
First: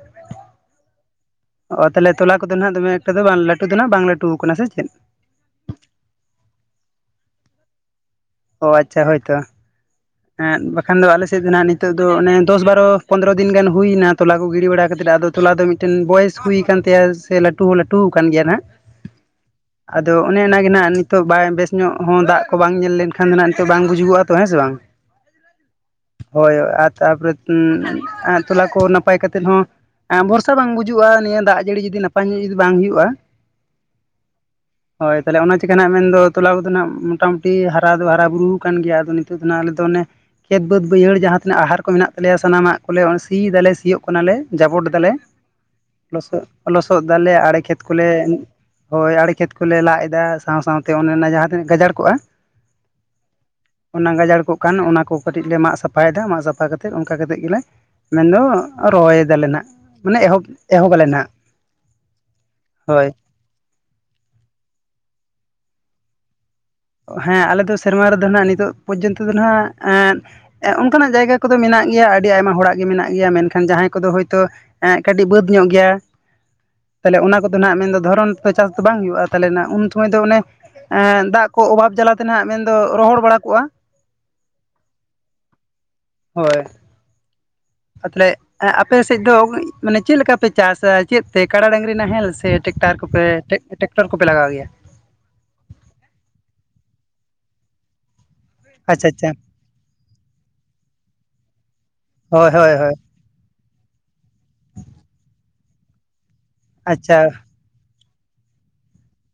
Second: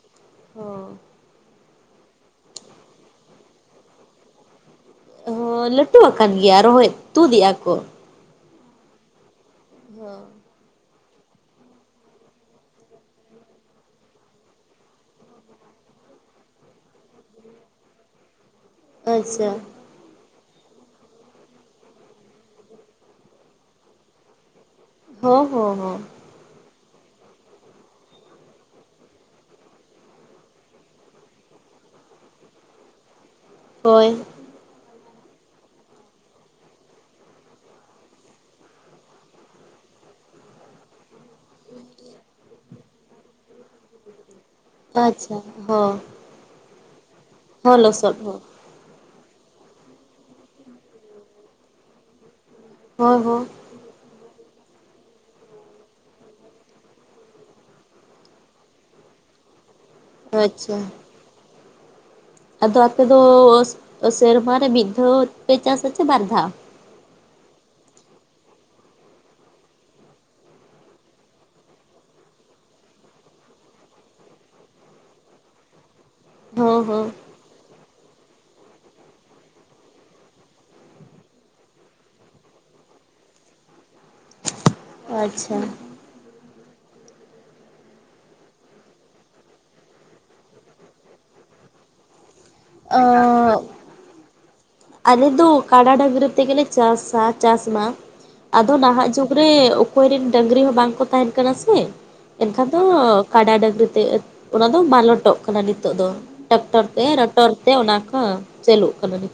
ᱚ ᱛᱟᱦᱚᱞᱮ ᱛᱚᱞᱟ ᱠᱚᱫᱚ ᱱᱟᱜ ᱫᱚᱢᱮ ᱮᱠᱴᱟ ᱫᱚ ᱵᱟᱝ ᱞᱟᱹᱴᱩ ᱫᱚ ᱱᱟᱸᱜ ᱵᱟᱝ ᱞᱟᱹᱴᱩ ᱠᱟᱱᱟ ᱥᱮ ᱪᱮᱫ ᱾ ᱦᱚᱭ ᱞᱟᱹᱴᱩᱣᱟ ᱟᱠᱟᱱ ᱜᱮᱭᱟ ᱨᱚᱦᱚᱭ ᱛᱩᱫᱮᱜᱭᱟᱠᱚ ᱾ ᱚ ᱟᱪᱪᱷᱟ ᱦᱳᱭᱛᱚ ᱾ [inaudible] ᱮ ᱵᱟᱠᱷᱟᱱ ᱫᱚ ᱟᱞᱮᱥᱮᱫ ᱫᱚ ᱱᱟᱸᱜ ᱱᱤᱛᱚᱜ ᱫᱚ ᱚᱱᱮ ᱫᱚᱥ ᱵᱟᱨᱚ ᱯᱚᱸᱫᱽᱨᱚ ᱫᱤᱱ ᱜᱟᱱ ᱦᱩᱭᱱᱟ ᱛᱚᱞᱟ ᱠᱚ ᱜᱤᱰᱤ ᱵᱟᱲᱟ ᱠᱟᱛᱮᱫ ᱟᱫᱚ ᱾ ᱛᱚᱞᱟ ᱫᱚ ᱢᱤᱫᱴᱮᱱ ᱵᱚᱭᱮᱥ ᱦᱩᱭᱠᱟᱱ ᱛᱟᱭᱟ ᱥᱮ ᱞᱟᱹᱴᱩ ᱦᱚᱸ ᱞᱟᱹᱴᱩ ᱣᱟᱠᱟᱱ ᱜᱮᱭᱟ ᱱᱟᱸᱜ ᱾ ᱟᱪᱪᱷᱟ ᱾ ᱟᱫᱚ ᱚᱱᱮ ᱚᱱᱟᱜᱮ ᱦᱟᱸᱜ ᱱᱤᱛᱚᱜ ᱵᱟᱭ ᱵᱮᱥ ᱧᱚᱜ ᱦᱚᱸ ᱫᱟᱜ ᱠᱚ ᱵᱟᱝ ᱧᱮᱞ ᱞᱮᱱᱠᱷᱟᱱ ᱫᱚ ᱱᱟᱸᱜ ᱵᱟᱝ ᱵᱩᱡᱩᱜᱚᱜᱼᱟ ᱛᱚ ᱦᱮᱸ ᱥᱮ ᱵᱟᱝ? ᱦᱚᱸ ᱦᱚᱸ ᱦᱚᱸ ᱾ ᱦᱳᱭ ᱟᱨ ᱛᱟᱯᱚᱨᱮ ᱛᱚᱞᱟ ᱠᱚ ᱱᱟᱯᱟᱭ ᱠᱟᱛᱮᱫ ᱦᱚᱸ ᱵᱷᱚᱨᱥᱟ ᱵᱟᱝ ᱵᱩᱡᱩᱜ-ᱟ ᱱᱤᱭᱟᱹ ᱫᱟᱜ ᱡᱟᱹᱲᱤ ᱡᱩᱫᱤ ᱱᱟᱯᱟᱭ ᱧᱚᱜ ᱡᱩᱫᱤ ᱵᱟᱝ ᱦᱩᱭᱩᱜ-ᱟ ᱾ ᱦᱳᱭ, ᱦᱳᱭ ᱛᱟᱦᱞᱮ ᱚᱱᱟ ᱪᱤᱠᱟ ᱱᱦᱟᱸᱜ ᱢᱮᱱᱫᱚ ᱛᱚᱞᱟ ᱠᱚᱫᱚ ᱱᱦᱟᱸᱜ ᱢᱚᱴᱟᱢᱩᱴᱤ ᱦᱟᱨᱟ ᱫᱚ ᱦᱟᱨᱟ ᱵᱩᱨᱩᱣ ᱠᱟᱱ ᱜᱮᱭᱟ ᱟᱫᱚ ᱱᱤᱛᱚᱜ ᱫᱚ ᱱᱦᱟᱸᱜ ᱾ ᱛᱚ ᱚᱱᱮ ᱠᱷᱮᱛ ᱵᱟᱹᱫᱽ ᱵᱟᱹᱭᱦᱟᱹᱲ ᱡᱟᱦᱟᱸ ᱛᱤᱱᱟᱹᱜ ᱟᱦᱟᱨ ᱠᱚ ᱢᱮᱱᱟᱜ ᱛᱟᱞᱮᱭᱟ ᱥᱟᱱᱟᱢᱟᱜ ᱠᱚᱞᱮ ᱥᱤᱭ ᱫᱟᱞᱮ ᱥᱤᱭᱚᱜ ᱠᱚ ᱱᱟᱞᱮ ᱡᱟᱵᱚᱴ ᱫᱟᱞᱮ ᱟᱪᱪᱷᱟ ᱦᱚᱸ ᱞᱚᱥᱚᱫ ᱫᱟᱞᱮ ᱟᱲᱮ ᱦᱚᱸ ᱠᱷᱮᱛ ᱠᱚᱞᱮ ᱞᱚᱥᱚᱫ ᱦᱚᱸ ᱦᱳᱭ ᱟᱲᱮ ᱠᱷᱮᱛ ᱠᱚᱞᱮ ᱞᱟᱜ ᱮᱫᱟ ᱥᱟᱶ ᱥᱟᱶᱛᱮ ᱚᱱᱮ ᱚᱱᱟ ᱡᱟᱦᱟᱸ ᱛᱤᱱᱟᱹᱜ ᱜᱟᱡᱟᱲ ᱠᱚᱜ-ᱟ ᱦᱳᱭ ᱦᱳ ᱾ ᱚᱱᱟ ᱜᱟᱡᱟᱲ ᱠᱚᱜ ᱠᱟᱱ ᱚᱱᱟ ᱠᱚ ᱠᱟᱹᱴᱤᱡ ᱞᱮ ᱢᱟᱜ ᱥᱟᱯᱷᱟᱭ ᱫᱟ, ᱢᱟᱜ ᱥᱟᱯᱷᱟ ᱠᱟᱛᱮᱫ ᱚᱱᱠᱟ ᱠᱟᱛᱮᱫ ᱜᱮᱞᱮ ᱢᱮᱱᱫᱚ ᱨᱚᱦᱚᱭ ᱫᱟᱞᱮ ᱱᱟᱦᱟᱸᱜ ᱢᱟᱱᱮ ᱮᱦᱚᱵ ᱟᱪᱪᱷᱟ ᱮᱦᱚᱵ ᱟᱞᱮ ᱱᱟᱦᱟᱸᱜ᱾ ᱟᱫᱚ ᱟᱯᱮ ᱫᱚ ᱥᱮᱨᱢᱟ ᱨᱮ ᱢᱤᱫ ᱫᱷᱟᱣ ᱯᱮ ᱪᱟᱥ ᱟᱪᱮ ᱵᱟᱨ ᱫᱷᱟᱣ? ᱦᱮᱸ ᱟᱞᱮ ᱫᱚ ᱥᱮᱨᱢᱟ ᱨᱮᱫᱚ ᱱᱟᱸᱜ ᱱᱤᱛᱚᱜ ᱯᱚᱨᱡᱚᱱᱛᱚ ᱫᱚ ᱱᱟᱸᱜ ᱮ ᱚᱱᱠᱟᱱᱟᱜ ᱡᱟᱭᱜᱟ ᱠᱚᱫᱚ ᱢᱮᱱᱟᱜ ᱜᱮᱭᱟ ᱟᱹᱰᱤ ᱟᱭᱢᱟ ᱦᱚᱲᱟᱜ ᱜᱮ ᱢᱮᱱᱟᱜ ᱜᱮᱭᱟ ᱢᱮᱱᱠᱷᱟᱱ ᱡᱟᱦᱟᱸᱭ ᱠᱚᱫᱚ ᱦᱳᱭᱛᱳ ᱮ ᱠᱟᱹᱴᱤᱡ ᱵᱟᱹᱫᱽ ᱧᱚᱜ ᱜᱮᱭᱟ, ᱦᱚᱸ ᱦᱚᱸ ᱛᱟᱦᱚᱞᱮ ᱚᱱᱟ ᱠᱚ ᱫᱚ ᱱᱟᱦᱟᱸᱜ ᱢᱮᱱᱫᱚ ᱫᱷᱚᱨᱚᱱ ᱛᱚ ᱪᱟᱥ ᱫᱚ ᱵᱟᱝ ᱦᱩᱭᱩᱜ-ᱟ ᱛᱟᱦᱚᱞᱮ ᱱᱟᱜ ᱩᱱ ᱥᱚᱢᱚᱭ ᱫᱚ ᱚᱱᱮ ᱮᱸᱻ ᱫᱟᱜ ᱠᱚ ᱚᱵᱷᱟᱵ ᱡᱟᱞᱟᱛᱮ ᱱᱟᱦᱟᱸᱜ ᱢᱮᱱᱫᱚ ᱨᱚᱦᱚᱲ ᱵᱟᱲᱟ ᱠᱚᱜᱼᱟ ᱾ ᱟᱪᱪᱷᱟ ᱾ ᱦᱳᱭ ᱾ ᱟ ᱛᱟᱦᱚᱞᱮ ᱟᱯᱮ ᱥᱮᱫ ᱫᱚ ᱢᱟᱱᱮ ᱪᱮᱫ ᱞᱮᱠᱟ ᱯᱮ ᱪᱟᱥᱟ ᱪᱮᱫ ᱛᱮ ᱠᱟᱲᱟ ᱰᱟᱝᱨᱤ ᱱᱟᱦᱮᱞ ᱥᱮ ᱴᱮᱠᱴᱟᱨ ᱠᱚᱯᱮ ᱚᱸᱻ ᱴᱟᱠ-ᱴᱮᱠᱴᱚᱨ ᱠᱚᱯᱮ ᱞᱟᱜᱟᱣ ᱜᱮᱭᱟ? ᱟᱞᱮ ᱫᱚ ᱠᱟᱰᱟ ᱰᱟᱹᱝᱨᱤ ᱛᱮᱜᱮᱞᱮ ᱪᱟᱥᱟ ᱪᱟᱥ ᱢᱟ, ᱟᱫᱚ ᱟᱪᱪᱷᱟ ᱱᱟᱦᱟᱜ ᱟᱪᱪᱷᱟ ᱡᱩᱜᱽ ᱨᱮ ᱚᱠᱚᱭ ᱨᱮᱱ ᱰᱟᱹᱝᱨᱤ ᱦᱚᱸ ᱵᱟᱝ ᱠᱚ ᱛᱟᱦᱮᱱ ᱠᱟᱱᱟ ᱥᱮ ᱦᱳᱭ ᱮᱱᱠᱷᱟᱱ ᱦᱳᱭ ᱫᱚ ᱦᱳᱭ ᱠᱟᱰᱟ ᱰᱟᱹᱝᱨᱤ ᱛᱮ ᱚᱱᱟ ᱫᱚ ᱢᱟᱞᱚᱴᱚᱜ ᱠᱟᱱᱟ ᱱᱤᱛᱚᱜ ᱫᱚ ᱴᱟᱠᱴᱚᱨ ᱛᱮ ᱟᱪᱪᱷᱟ ᱨᱚᱴᱚᱨ ᱛᱮ ᱚᱱᱟ ᱠᱚ ᱪᱟᱹᱞᱩᱜ ᱠᱟᱱᱟ ᱱᱤᱛ ᱾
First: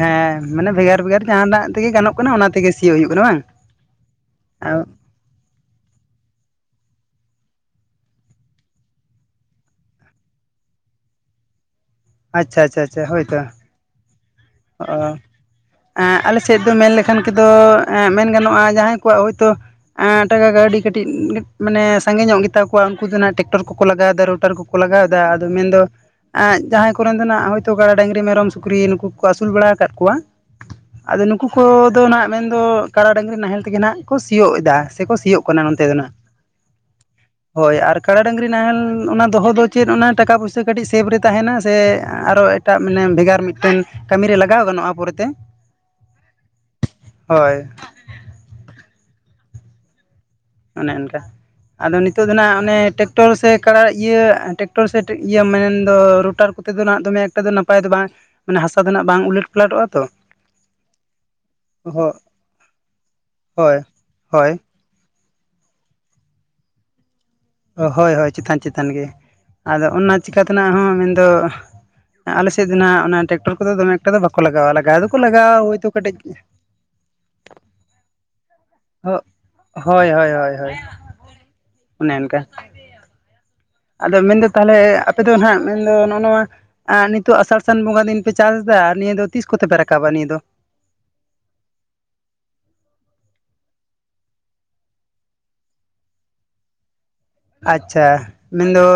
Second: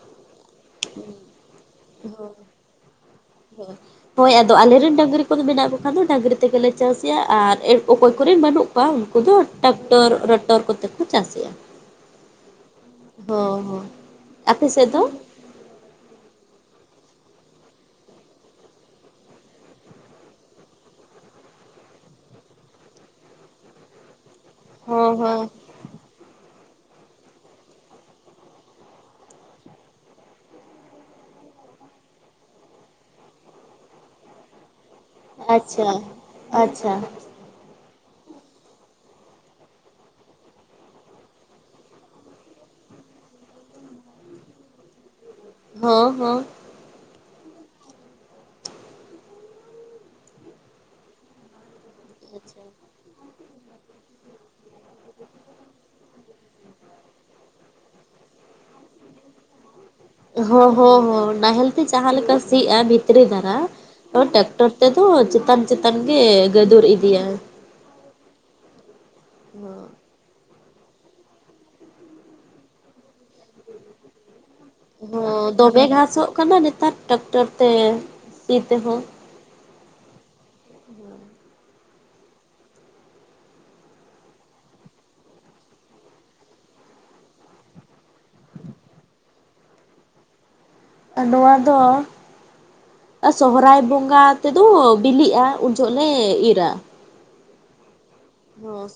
ᱦᱮᱸ ᱢᱟᱱᱮ ᱵᱷᱮᱜᱟᱨ ᱵᱷᱮᱜᱟᱨ ᱡᱟᱦᱟᱸᱱᱟᱜ ᱛᱮᱜᱮ ᱜᱟᱱᱚᱜ ᱠᱟᱱᱟ ᱚᱱᱟ ᱛᱮᱜᱮ ᱥᱤᱭᱳᱜ ᱦᱩᱭᱩᱜ ᱠᱟᱱᱟ ᱵᱟᱝ! ᱦᱳ ᱦᱳᱭ ᱟᱫᱚ ᱟᱞᱮᱨᱮᱱ ᱰᱟᱝᱨᱤ ᱠᱚ ᱫᱚ ᱢᱮᱱᱟᱜ ᱠᱚ ᱠᱷᱟᱱ ᱫᱚ ᱰᱟᱝᱨᱤ ᱛᱮᱜᱮᱞᱮ ᱪᱟᱥ ‌ᱮᱭᱟ ᱟᱨ ᱮ ᱚᱠᱚᱭ ᱠᱚᱨᱤᱱ ᱵᱟᱹᱱᱩᱜ ᱠᱚᱣᱟ ᱩᱱᱠᱩ ᱫᱚ ᱴᱟᱠᱴᱚᱨ ᱨᱚᱴᱚᱨ ᱠᱚᱛᱮ ᱠᱚ ᱪᱟᱥᱮᱜᱼᱟ ᱾ ᱟᱪᱪᱷᱟ ᱪᱷᱟ ᱪᱷᱟ ᱦᱳᱭᱛᱚ ᱾ ᱦᱳᱭ ᱾ ᱚ ᱾ ᱟᱸ ᱟᱞᱮ ᱥᱮᱫ ᱫᱚ ᱢᱮᱱ ᱞᱮᱠᱷᱟᱱ ᱠᱮᱫᱚ ᱢᱮᱱ ᱜᱟᱱᱚᱜᱼᱟ ᱡᱟᱦᱟᱸᱭ ᱠᱚᱣᱟᱜ ᱦᱳᱭ ᱛᱚ ᱮᱸ ᱴᱟᱠᱟ ᱠᱟᱹᱣᱰᱤ ᱠᱟᱹᱴᱤᱡ ᱢᱟᱱᱮ ᱥᱟᱸᱜᱮ ᱧᱚᱜ ᱜᱮᱛᱟ ᱠᱚᱣᱟ ᱩᱱᱠᱩ ᱫᱚ ᱱᱟᱦᱟᱸᱜ ᱴᱮᱠᱴᱚᱨ ᱠᱚᱠᱚ ᱞᱟᱜᱟᱣ ᱫᱟ ᱨᱳᱴᱟᱨ ᱠᱚ ᱞᱟᱜᱟᱣ ᱦᱚᱸ ᱫᱟ ᱦᱚᱸ ᱟᱫᱚ ᱢᱮᱱᱫᱚ ᱟᱸ ᱡᱟᱦᱟᱸᱭ ᱠᱚᱨᱮᱱ ᱫᱚ ᱱᱟᱜ ᱦᱳᱭᱛᱳ ᱠᱟᱲᱟ ᱰᱟᱹᱝᱨᱤ ᱢᱮᱨᱚᱢ ᱥᱩᱠᱨᱤ ᱱᱩᱠᱩ ᱠᱚ ᱟᱹᱥᱩᱞ ᱵᱟᱲᱟ ᱟᱠᱟᱫ ᱠᱚᱣᱟ ᱟᱫᱚ ᱱᱩᱠᱩ ᱠᱚᱫᱚ ᱱᱟᱸᱜ ᱢᱮᱱᱫᱚ ᱠᱟᱲᱟ ᱰᱟᱹᱝᱨᱤ ᱱᱟᱦᱮᱞ ᱛᱮᱜᱮ ᱱᱟᱸᱜ ᱠᱚ ᱥᱤᱭᱳᱜ ᱮᱫᱟ ᱾ ᱥᱮᱠᱚ ᱥᱤᱭᱳᱜ ᱠᱟᱱᱟ ᱱᱚᱱᱛᱮ ᱟᱪᱪᱷᱟ ᱫᱚ ᱱᱟᱦᱟᱸᱜ ᱟᱪᱪᱷᱟ ᱾ ᱦᱳᱭ ᱟᱨ ᱠᱟᱰᱟ ᱰᱟᱹᱝᱨᱤ ᱱᱟᱦᱮᱞ ᱚᱱᱟ ᱫᱚᱦᱚ ᱫᱚ ᱪᱮᱫ ᱚᱱᱟ ᱴᱟᱠᱟ ᱯᱩᱭᱥᱟᱹ ᱠᱟᱹᱴᱤᱡ ᱥᱮᱵᱷ ᱨᱮ ᱛᱟᱦᱮᱱᱟ ᱥᱮ ᱟᱨᱚ ᱮᱴᱟᱜ ᱢᱟᱱᱮ ᱵᱷᱮᱜᱟᱨ ᱢᱤᱫᱴᱮᱱ ᱠᱟᱹᱢᱤᱨᱮ ᱞᱟᱜᱟᱣ ᱜᱟᱱᱚᱜᱼᱟ ᱯᱚᱨᱮᱛᱮ ᱾ ᱦᱚ ᱦᱚ ᱾ ᱦᱳᱭ ᱾ ᱚᱱᱮ ᱚᱱᱠᱟ ᱟᱫᱚ ᱱᱤᱛᱚᱜ ᱫᱚ ᱱᱟᱦᱟᱸᱜ ᱚᱱᱮ ᱴᱮᱠ ᱴᱚᱨ ᱥᱮ ᱠᱟᱲᱟ ᱤᱭᱟᱹ ᱴᱮᱠᱴᱚᱨ ᱥᱮ ᱤᱭᱟᱹ ᱢᱮᱱᱫᱚ ᱨᱳᱴᱟᱨ ᱠᱚᱛᱮ ᱫᱚ ᱱᱟᱦᱟᱸᱜ ᱫᱚᱢᱮ ᱮᱠᱴᱟ ᱫᱚ ᱱᱟᱯᱟᱭ ᱫᱚ ᱵᱟᱝ ᱢᱟᱱᱮ ᱦᱟᱥᱟ ᱫᱚ ᱱᱟᱸᱜ ᱵᱟᱝ ᱩᱞᱟᱹᱴ ᱯᱟᱞᱟᱴᱚᱜᱼᱟ ᱛᱚ ᱾ ᱦᱚᱸ ᱦᱚᱸ ᱦᱚᱸ ᱱᱟᱦᱮᱞ ᱛᱮ ᱡᱟᱦᱟ ᱞᱮᱠᱟ ᱥᱤᱜᱼᱟ ᱵᱷᱤᱛᱨᱤ ᱫᱷᱟᱨᱟ ᱦᱳᱭ ᱦᱳᱭ ᱴᱮᱠᱴᱚᱨ ᱛᱮᱫᱚ ᱪᱮᱛᱟᱱ ᱪᱮᱛᱟᱱ ᱜᱮ ᱜᱟᱹᱫᱩᱨ ᱤᱫᱤᱭᱟ᱾ ᱦᱳᱭ ᱦᱳᱭ ᱪᱮᱛᱟᱱ ᱪᱮᱛᱟᱱ ᱜᱮ, ᱟᱫᱚ ᱚᱱᱟ ᱪᱤᱠᱟ ᱛᱮᱱᱟᱜ ᱦᱚᱸ ᱢᱮᱱᱫᱚ ᱟᱞᱮᱥᱮᱫ ᱫᱚ ᱱᱟᱦᱟᱸᱜ ᱚᱱᱟ ᱴᱮᱠᱴᱚᱨ ᱠᱚᱫᱚ ᱫᱚᱢ ᱮᱠᱴᱟ ᱫᱚ ᱵᱟᱠᱚ ᱞᱟᱜᱟᱣᱼᱟ ᱦᱚᱸ ᱫᱚᱢᱮ ᱜᱷᱟᱥᱚᱜ ᱠᱟᱱᱟ ᱱᱮᱛᱟᱨ ᱴᱟᱠᱴᱚᱨ ᱛᱮ ᱥᱤ ᱛᱮᱦᱚᱸ᱾ ᱦᱳᱭ ᱦᱳᱭ ᱦᱳᱭ ᱦᱳᱭ ᱚᱱᱮ ᱚᱱᱠᱟ ᱾ ᱟᱫᱚ ᱢᱮᱱᱫᱚ ᱛᱟᱦᱚᱞᱮ ᱟᱯᱮ ᱫᱚ ᱱᱟᱜ ᱢᱮᱱᱫᱚ ᱱᱚᱜᱼᱚ ᱱᱚᱣᱟ ᱟᱨ ᱱᱤᱛᱚᱜ ᱟᱥᱟᱲ ᱥᱟᱱ ᱵᱚᱸᱜᱟ ᱫᱤᱱ ᱯᱮ ᱪᱟᱥᱫᱟ ᱱᱤᱭᱟᱹ ᱫᱚ ᱛᱤᱥ ᱠᱚᱛᱮ ᱯᱮ ᱨᱟᱠᱟᱵᱟ ᱱᱤᱭᱟᱹ ᱫᱚ? ᱱᱚᱣᱟ ᱫᱚ ᱟᱨ ᱥᱚᱦᱚᱨᱟᱭ ᱵᱚᱸᱜᱟ ᱛᱮ ᱫᱚ ᱵᱤᱞᱤᱜᱼᱟ ᱩᱱ ᱡᱚᱦᱚᱜ ᱞᱮ ᱤᱨᱟ᱾ ᱟᱪᱪᱷᱟ ᱢᱮᱱᱫᱚ ᱦᱚᱸ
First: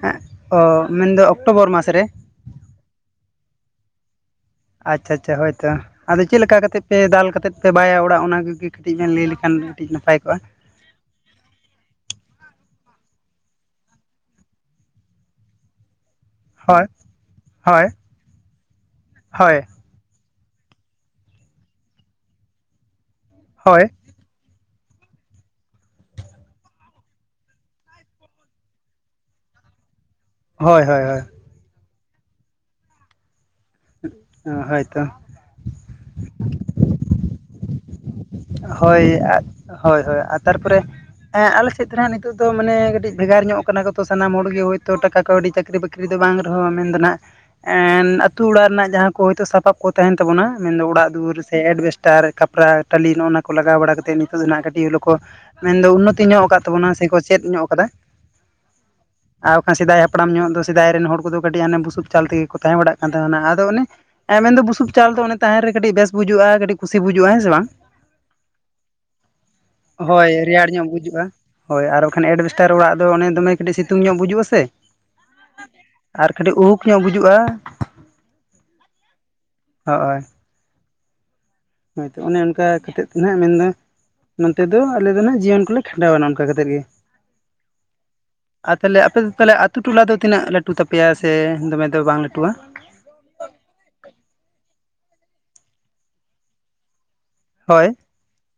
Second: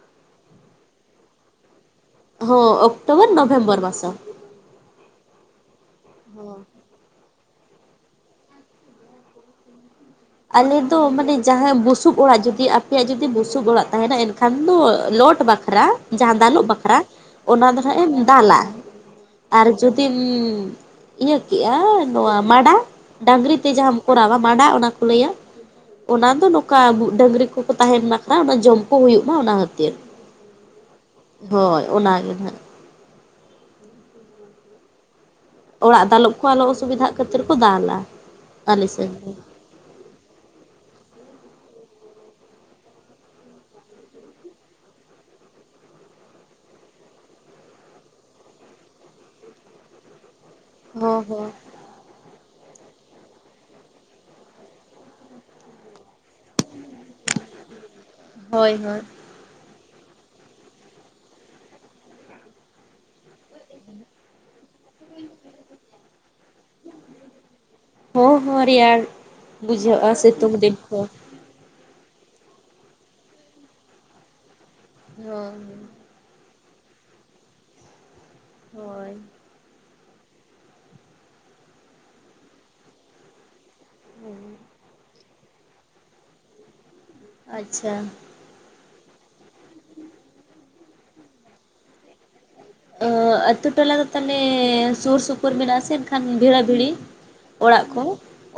ᱦᱮᱸ ᱚ ᱢᱮᱱ ᱫᱚ ᱚᱠᱴᱳᱚᱵᱚᱨ ᱢᱟᱥ ᱨᱮ? ᱦᱚᱸ ᱚᱠᱴᱳᱵᱚᱨ ᱱᱚᱵᱷᱮᱢᱵᱚᱨ ᱢᱟᱥ ᱟᱪᱪᱷᱟ ᱟᱪᱪᱷᱟ ᱦᱳᱭᱛᱚ ᱟᱫᱚ ᱪᱮᱫ ᱞᱮᱠᱟ ᱠᱟ ᱠᱟᱛᱮᱫ ᱯᱮ ᱫᱟᱞ ᱠᱟᱛᱮᱫ ᱵᱟᱭᱟ ᱚᱲᱟᱜ ᱚᱱᱟ ᱠᱚ ᱜᱤ ᱠᱟᱹᱴᱤᱡ ᱵᱮᱱ ᱞᱟᱹᱭ ᱞᱮᱠᱷᱟᱱ ᱠᱟᱹᱴᱤᱡ ᱱᱟᱯᱟᱭ ᱠᱚᱜᱼᱟ? ᱟᱞᱮ ᱫᱚ ᱢᱟᱱᱮ ᱡᱟᱦᱟᱸ ᱵᱩᱥᱩᱵ ᱚᱲᱟᱜ ᱡᱩᱫᱤ ᱟᱯᱮᱭᱟᱜ ᱡᱩᱫᱤ ᱵᱩᱥᱩᱵ ᱚᱲᱟᱜ ᱛᱟᱦᱮᱱᱟ, ᱮᱱᱠᱷᱟᱱ ᱫᱚ ᱞᱳᱰ ᱵᱟᱠᱷᱨᱟ ᱡᱟᱦᱟᱸ ᱫᱟᱞᱳᱜ ᱦᱳᱭ ᱵᱟᱠᱷᱨᱟ ᱚᱱᱟ ᱫᱚ ᱦᱳᱭ ᱦᱟᱸᱜ ᱮᱢ ᱫᱟᱞᱟ ᱦᱳᱭ ᱟᱨ ᱡᱩᱫᱤᱢ ᱤᱭᱟᱹ ᱠᱮᱜᱼᱟ ᱱᱚᱣᱟ ᱢᱟᱸᱰᱟ, ᱰᱟᱝᱨᱤ ᱛᱮ ᱦᱳᱭ ᱡᱟᱦᱟᱸ ᱠᱚᱨᱟᱣᱟ ᱢᱟᱸᱰᱟ ᱚᱱᱟ ᱠᱚ ᱞᱟᱹᱭᱟ ᱚᱱᱟ ᱫᱚ ᱱᱚᱝ ᱠᱟᱜ ᱰᱟᱹᱝᱨᱤ ᱠᱚᱠᱚ ᱛᱟᱦᱮᱱ ᱢᱟᱠᱷᱟᱱ ᱚᱱᱟ ᱡᱚᱢ ᱠᱚ ᱦᱩᱭᱩᱜ ᱢᱟ ᱚᱱᱟ ᱠᱷᱟᱹᱛᱤᱨ᱾ ᱦᱳᱭ ᱦᱳᱭ ᱦᱳᱭ ᱦᱳᱭ ᱚᱱᱟ ᱜᱮ ᱦᱟᱸᱜ ᱦᱳᱭ ᱛᱚ ᱚᱲᱟᱜ ᱫᱟᱞᱚᱵ ᱠᱚ ᱟᱞᱚ ᱚᱥᱩᱵᱤᱫᱷᱟᱜ ᱠᱷᱟᱹᱛᱤᱨ ᱠᱚ ᱫᱟᱞᱟ, ᱟᱞᱮ ᱥᱮᱱ ᱦᱳᱭ ᱫᱚ ᱦᱳᱭ, ᱦᱳᱭ ᱛᱟᱨᱯᱚᱨᱮ ᱦᱮᱸ ᱟᱞᱮ ᱥᱮᱫ ᱫᱚ ᱱᱟᱜ ᱱᱤᱛᱚᱜ ᱫᱚ ᱢᱟᱱᱮ ᱠᱟᱹᱴᱤᱡ ᱵᱷᱮᱜᱟᱨ ᱧᱚᱜ ᱠᱟᱱᱟᱛᱚ ᱥᱟᱱᱟᱢ ᱦᱚᱲ ᱜᱮ ᱦᱳᱭᱛᱳ ᱴᱟᱠᱟ ᱠᱟᱹᱣᱰᱤ ᱪᱟᱹᱠᱨᱤ ᱵᱟᱠᱨᱤ ᱪᱟᱹᱠᱨᱤ ᱫᱚ ᱵᱟᱝ ᱨᱮᱦᱚᱸ ᱢᱮᱱᱫᱚ ᱦᱟᱸᱜ ᱟᱛᱳ ᱚᱲᱟᱜ ᱨᱮᱱᱟᱜ ᱡᱟᱦᱟᱸ ᱠᱚ ᱦᱳᱭᱛᱳ ᱥᱟᱯᱟᱯ ᱠᱚ ᱛᱟᱦᱮᱱ ᱛᱟᱵᱩᱱᱟ ᱢᱮᱱ ᱫᱚ ᱚᱲᱟᱜ ᱦᱚᱸ ᱫᱩᱣᱟᱹᱨ ᱦᱚᱸ ᱥᱮ ᱮᱰᱵᱮᱥᱴᱟᱨ ᱠᱷᱟᱯᱨᱟ ᱴᱟᱹᱞᱤ ᱱᱚᱜ-ᱚ ᱱᱟᱣᱟ ᱠᱚ ᱞᱟᱜᱟᱣ ᱵᱟᱲᱟ ᱠᱟᱛᱮᱫ ᱱᱤᱛᱚᱜ ᱫᱚ ᱱᱟᱦᱟᱜ ᱠᱟᱹᱴᱤᱡ ᱦᱚᱞᱳ ᱠᱚ ᱢᱮᱱᱫᱚ ᱩᱱᱱᱚᱛᱤ ᱧᱚᱜ ᱟᱠᱟᱫ ᱛᱟᱵᱩᱱᱟ ᱥᱮ ᱠᱚ ᱪᱮᱫ ᱧᱚᱜ ᱟᱠᱟᱫᱟ ᱦᱳᱭ, ᱦᱳᱭ, ᱟᱨ ᱵᱟᱠᱷᱟᱱ ᱥᱮᱫᱟᱭ ᱦᱟᱯᱲᱟᱢ ᱧᱚᱜ ᱫᱚ ᱥᱮᱫᱟᱭ ᱨᱮᱱ ᱦᱚᱲ ᱠᱩᱫᱚ ᱠᱟᱹᱴᱤᱡ ᱦᱚᱱᱮ ᱵᱩᱥᱩᱵ ᱪᱟᱞ ᱛᱮᱜᱮᱠᱩ ᱛᱟᱦᱮᱸ ᱵᱟᱲᱟᱜ ᱠᱟᱱ ᱛᱟᱦᱮᱱᱟ ᱟᱫᱚ ᱚᱱᱮ ᱦᱮᱸ ᱢᱮᱱᱫᱚ ᱵᱩᱥᱩᱵ ᱪᱟᱞ ᱫᱚ ᱛᱟᱦᱮᱱ ᱨᱮ ᱠᱟᱹᱴᱤᱡ ᱵᱮᱥ ᱵᱩᱡᱩᱜᱼᱟ ᱠᱟᱹᱴᱤᱡ ᱠᱩᱥᱤ ᱵᱩᱡᱩᱜᱼᱟ ᱦᱮᱸ ᱥᱮ ᱵᱟᱝ? ᱦᱳ ᱦᱳᱸ ᱨᱮᱭᱟᱲ ᱵᱩᱡᱷᱟᱹᱜᱼᱟ ᱦᱳᱭ ᱥᱤᱛᱩᱝ ᱨᱮᱭᱟᱲ ᱫᱤᱱ ᱧᱚᱜ ᱠᱚ ᱵᱩᱡᱩᱜᱼᱟ ᱦᱳᱭ ᱟᱨ ᱵᱟᱠᱷᱟᱱ ᱮᱰᱵᱮᱥᱴᱟᱨ ᱚᱲᱟᱜ ᱫᱚ ᱚᱱᱮ ᱫᱚᱢᱮ ᱠᱟᱹᱴᱤᱡ ᱥᱤᱛᱩᱝ ᱧᱚᱜ ᱵᱩᱡᱩᱜᱼᱟ ᱥᱮ ᱦᱳᱭ ᱟᱨ ᱠᱟᱹᱴᱤᱡ ᱩᱦᱩᱠ ᱧᱚᱜ ᱵᱩᱡᱩᱜᱼᱟ, [unintelligible] ᱦᱚᱼᱳᱭ ᱦᱳᱭ ᱛᱚ ᱚᱱᱮ ᱚᱱᱠᱟ ᱠᱟᱛᱮᱫ ᱦᱟᱱᱟᱜ ᱢᱮᱱᱫᱚ ᱱᱚᱛᱮ ᱫᱚ ᱟᱞᱮ ᱫᱚ ᱱᱟᱱᱟᱜ ᱡᱤᱭᱚᱱ ᱠᱚᱞᱮ ᱠᱷᱟᱸᱰᱟᱣᱟ ᱚᱱᱠᱟ ᱠᱟᱛᱮᱫ ᱜᱮ ᱟᱪᱪᱷᱟ ᱟᱨ ᱛᱟᱦᱚᱞᱮ ᱟᱯᱮ ᱫᱚ ᱛᱟᱦᱚᱞᱮ ᱟᱛᱩ ᱴᱚᱞᱟ ᱫᱚ ᱛᱤᱱᱟᱹᱜ ᱞᱟᱹᱴᱩ ᱛᱟᱯᱮᱭᱟ ᱥᱮ ᱫᱚᱢᱮ ᱫᱚ ᱵᱟᱝ ᱞᱟᱹᱴᱩᱣᱟ? ᱟᱹ ᱟᱛᱩ ᱴᱚᱞᱟ ᱫᱚ ᱛᱟᱦᱚᱞᱮ ᱥᱩᱨ ᱥᱩᱯᱩᱨ ᱢᱮᱱᱟᱜ ᱟᱥᱮ ᱮᱱᱠᱷᱟᱱ ᱵᱷᱤᱲᱟ ᱵᱷᱤᱲᱤ,? ᱚᱲᱟᱜ ᱦᱳᱭ ᱠᱚ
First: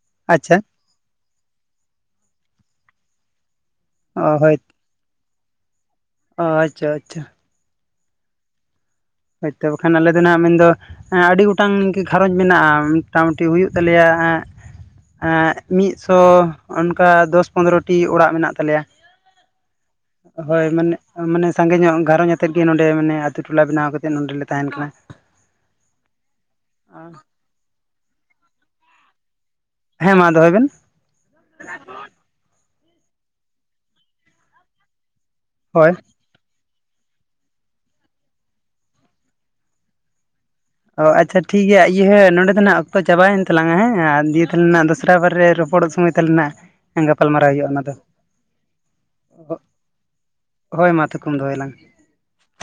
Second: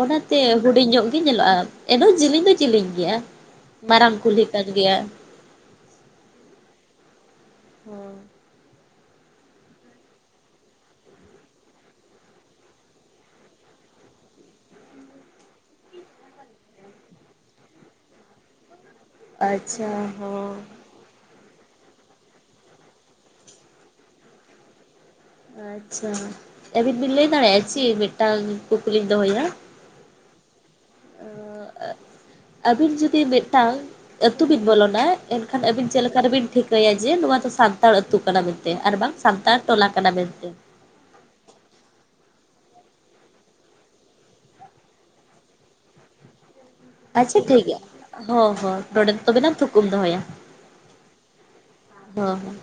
ᱚᱱᱟᱛᱮ ᱟᱪᱪᱷᱟ ᱦᱩᱰᱤᱧ ᱧᱚᱜ ᱜᱤ ᱧᱮᱞᱚᱜᱼᱟ ᱮᱱᱚ ᱡᱤᱞᱤᱧ ᱫᱚ ᱡᱤᱞᱤᱧ ᱜᱤᱭᱟ ᱢᱟᱨᱟᱝ ᱚ ᱠᱩᱞᱦᱤ ᱠᱟᱱ ᱜᱮᱭᱟ, ᱳ ᱟᱪᱪᱷᱟ ᱟᱪᱪᱷᱟ [inaudible] ᱦᱳᱭᱛᱚ ᱵᱟᱠᱷᱟᱱ ᱟᱞᱮ ᱫᱚ ᱱᱟᱜ ᱢᱮᱱ ᱫᱚ ᱟᱸᱻ ᱟᱹᱰᱤ ᱜᱚᱴᱟᱝ ᱜᱤ ᱜᱷᱟᱨᱚᱸᱡᱽ ᱢᱮᱱᱟᱜᱼᱟ ᱢᱳᱴᱟᱢᱩᱴᱤ ᱦᱩᱭᱩᱜ ᱛᱟᱞᱮᱭᱟ ᱦᱟ ᱟᱸᱻ ᱢᱤᱫᱥᱚ ᱚᱱᱠᱟ ᱫᱚᱥ ᱯᱚᱱᱨᱚᱴᱤ ᱚᱲᱟᱜ ᱢᱮᱱᱟᱜ ᱛᱟᱞᱮᱭᱟ᱾ ᱟᱪᱪᱷᱟ ᱦᱚᱸ ᱦᱳᱭ ᱢᱟᱱᱮ, ᱢᱟᱱᱮ ᱥᱟᱸᱜᱮ ᱧᱚᱜ ᱜᱷᱟᱨᱚᱧᱡᱽ ᱟᱛᱮ ᱜᱮ ᱱᱚᱸᱰᱮ ᱢᱟᱱᱮ ᱟᱛᱳ ᱴᱚᱞᱟ ᱵᱮᱱᱟᱣ ᱠᱟᱛᱮ ᱪᱮ ᱱᱚᱸᱰᱮᱞᱮ ᱛᱟᱦᱮᱱ ᱠᱟᱱᱟ, ᱟᱪᱪᱷᱟ ᱟᱹᱵᱤᱱ ᱵᱤᱱ ᱞᱟᱹᱭ ᱫᱟᱲᱮᱭᱟᱜᱼᱟ ᱪᱮ ᱢᱤᱫᱴᱟᱝ ᱠᱩᱠᱞᱤᱧ ᱫᱚᱦᱚᱭᱟ? ᱦᱮᱸ ᱢᱟ ᱫᱚᱦᱚᱭ ᱵᱮᱱ᱾ ᱟ-ᱟ ᱟᱹᱵᱤᱱ ᱡᱩᱫᱤ ᱢᱤᱫᱴᱟᱝ ᱟᱹᱛᱩ ᱵᱤᱱ ᱵᱚᱞᱚᱱᱟ ᱮᱱᱠᱷᱟᱱ ᱟᱹᱵᱤᱱ ᱦᱳᱭ ᱪᱮᱜ ᱞᱮᱠᱟ ᱨᱮᱵᱤᱱ ᱴᱷᱤᱠ ᱠᱟᱹᱭᱟ ᱡᱮ ᱱᱚᱣᱟ ᱫᱚ ᱥᱟᱱᱛᱟᱲ ᱟᱹᱛᱩ ᱠᱟᱱᱟ ᱢᱮᱱᱛᱮ ᱟᱨ ᱵᱟᱝ ᱥᱟᱱᱛᱟᱲ ᱴᱚᱞᱟ ᱠᱟᱱᱟ ᱢᱮᱱᱛᱮ? ᱚ ᱟᱪᱪᱷᱟ ᱴᱷᱤᱠᱜᱭᱟ ᱤᱭᱦᱟᱹ ᱱᱚᱸᱰᱮ ᱫᱚ ᱱᱟᱦᱟᱜ ᱚᱠᱛᱚ ᱪᱟᱵᱟᱭᱮᱱ ᱛᱟᱞᱟᱝᱟ ᱦᱮᱸ ᱟ ᱫᱤᱭᱟᱹᱛᱟᱞᱦᱮ ᱱᱟᱜ ᱫᱚᱥᱨᱟ ᱵᱟᱨ ᱨᱮ ᱨᱚᱯᱚᱲᱚᱜ ᱥᱚᱢᱚᱭ ᱛᱟᱞᱱᱟ ᱟᱪᱪᱷᱟ ᱴᱷᱤᱠ ᱜᱮᱭᱟ ᱦᱚᱸ ᱦᱚᱸ ᱱᱚᱸᱰᱮ ᱛᱚᱵᱮᱞᱟᱝ ᱛᱷᱩᱠᱟᱹᱢ ᱫᱚᱦᱚᱭᱟ᱾ ᱦᱳᱭ ᱢᱟ ᱛᱷᱩᱠᱩᱢ ᱫᱚᱦᱚᱭᱟᱞᱟᱝ᱾ ᱦᱚ ᱦᱚ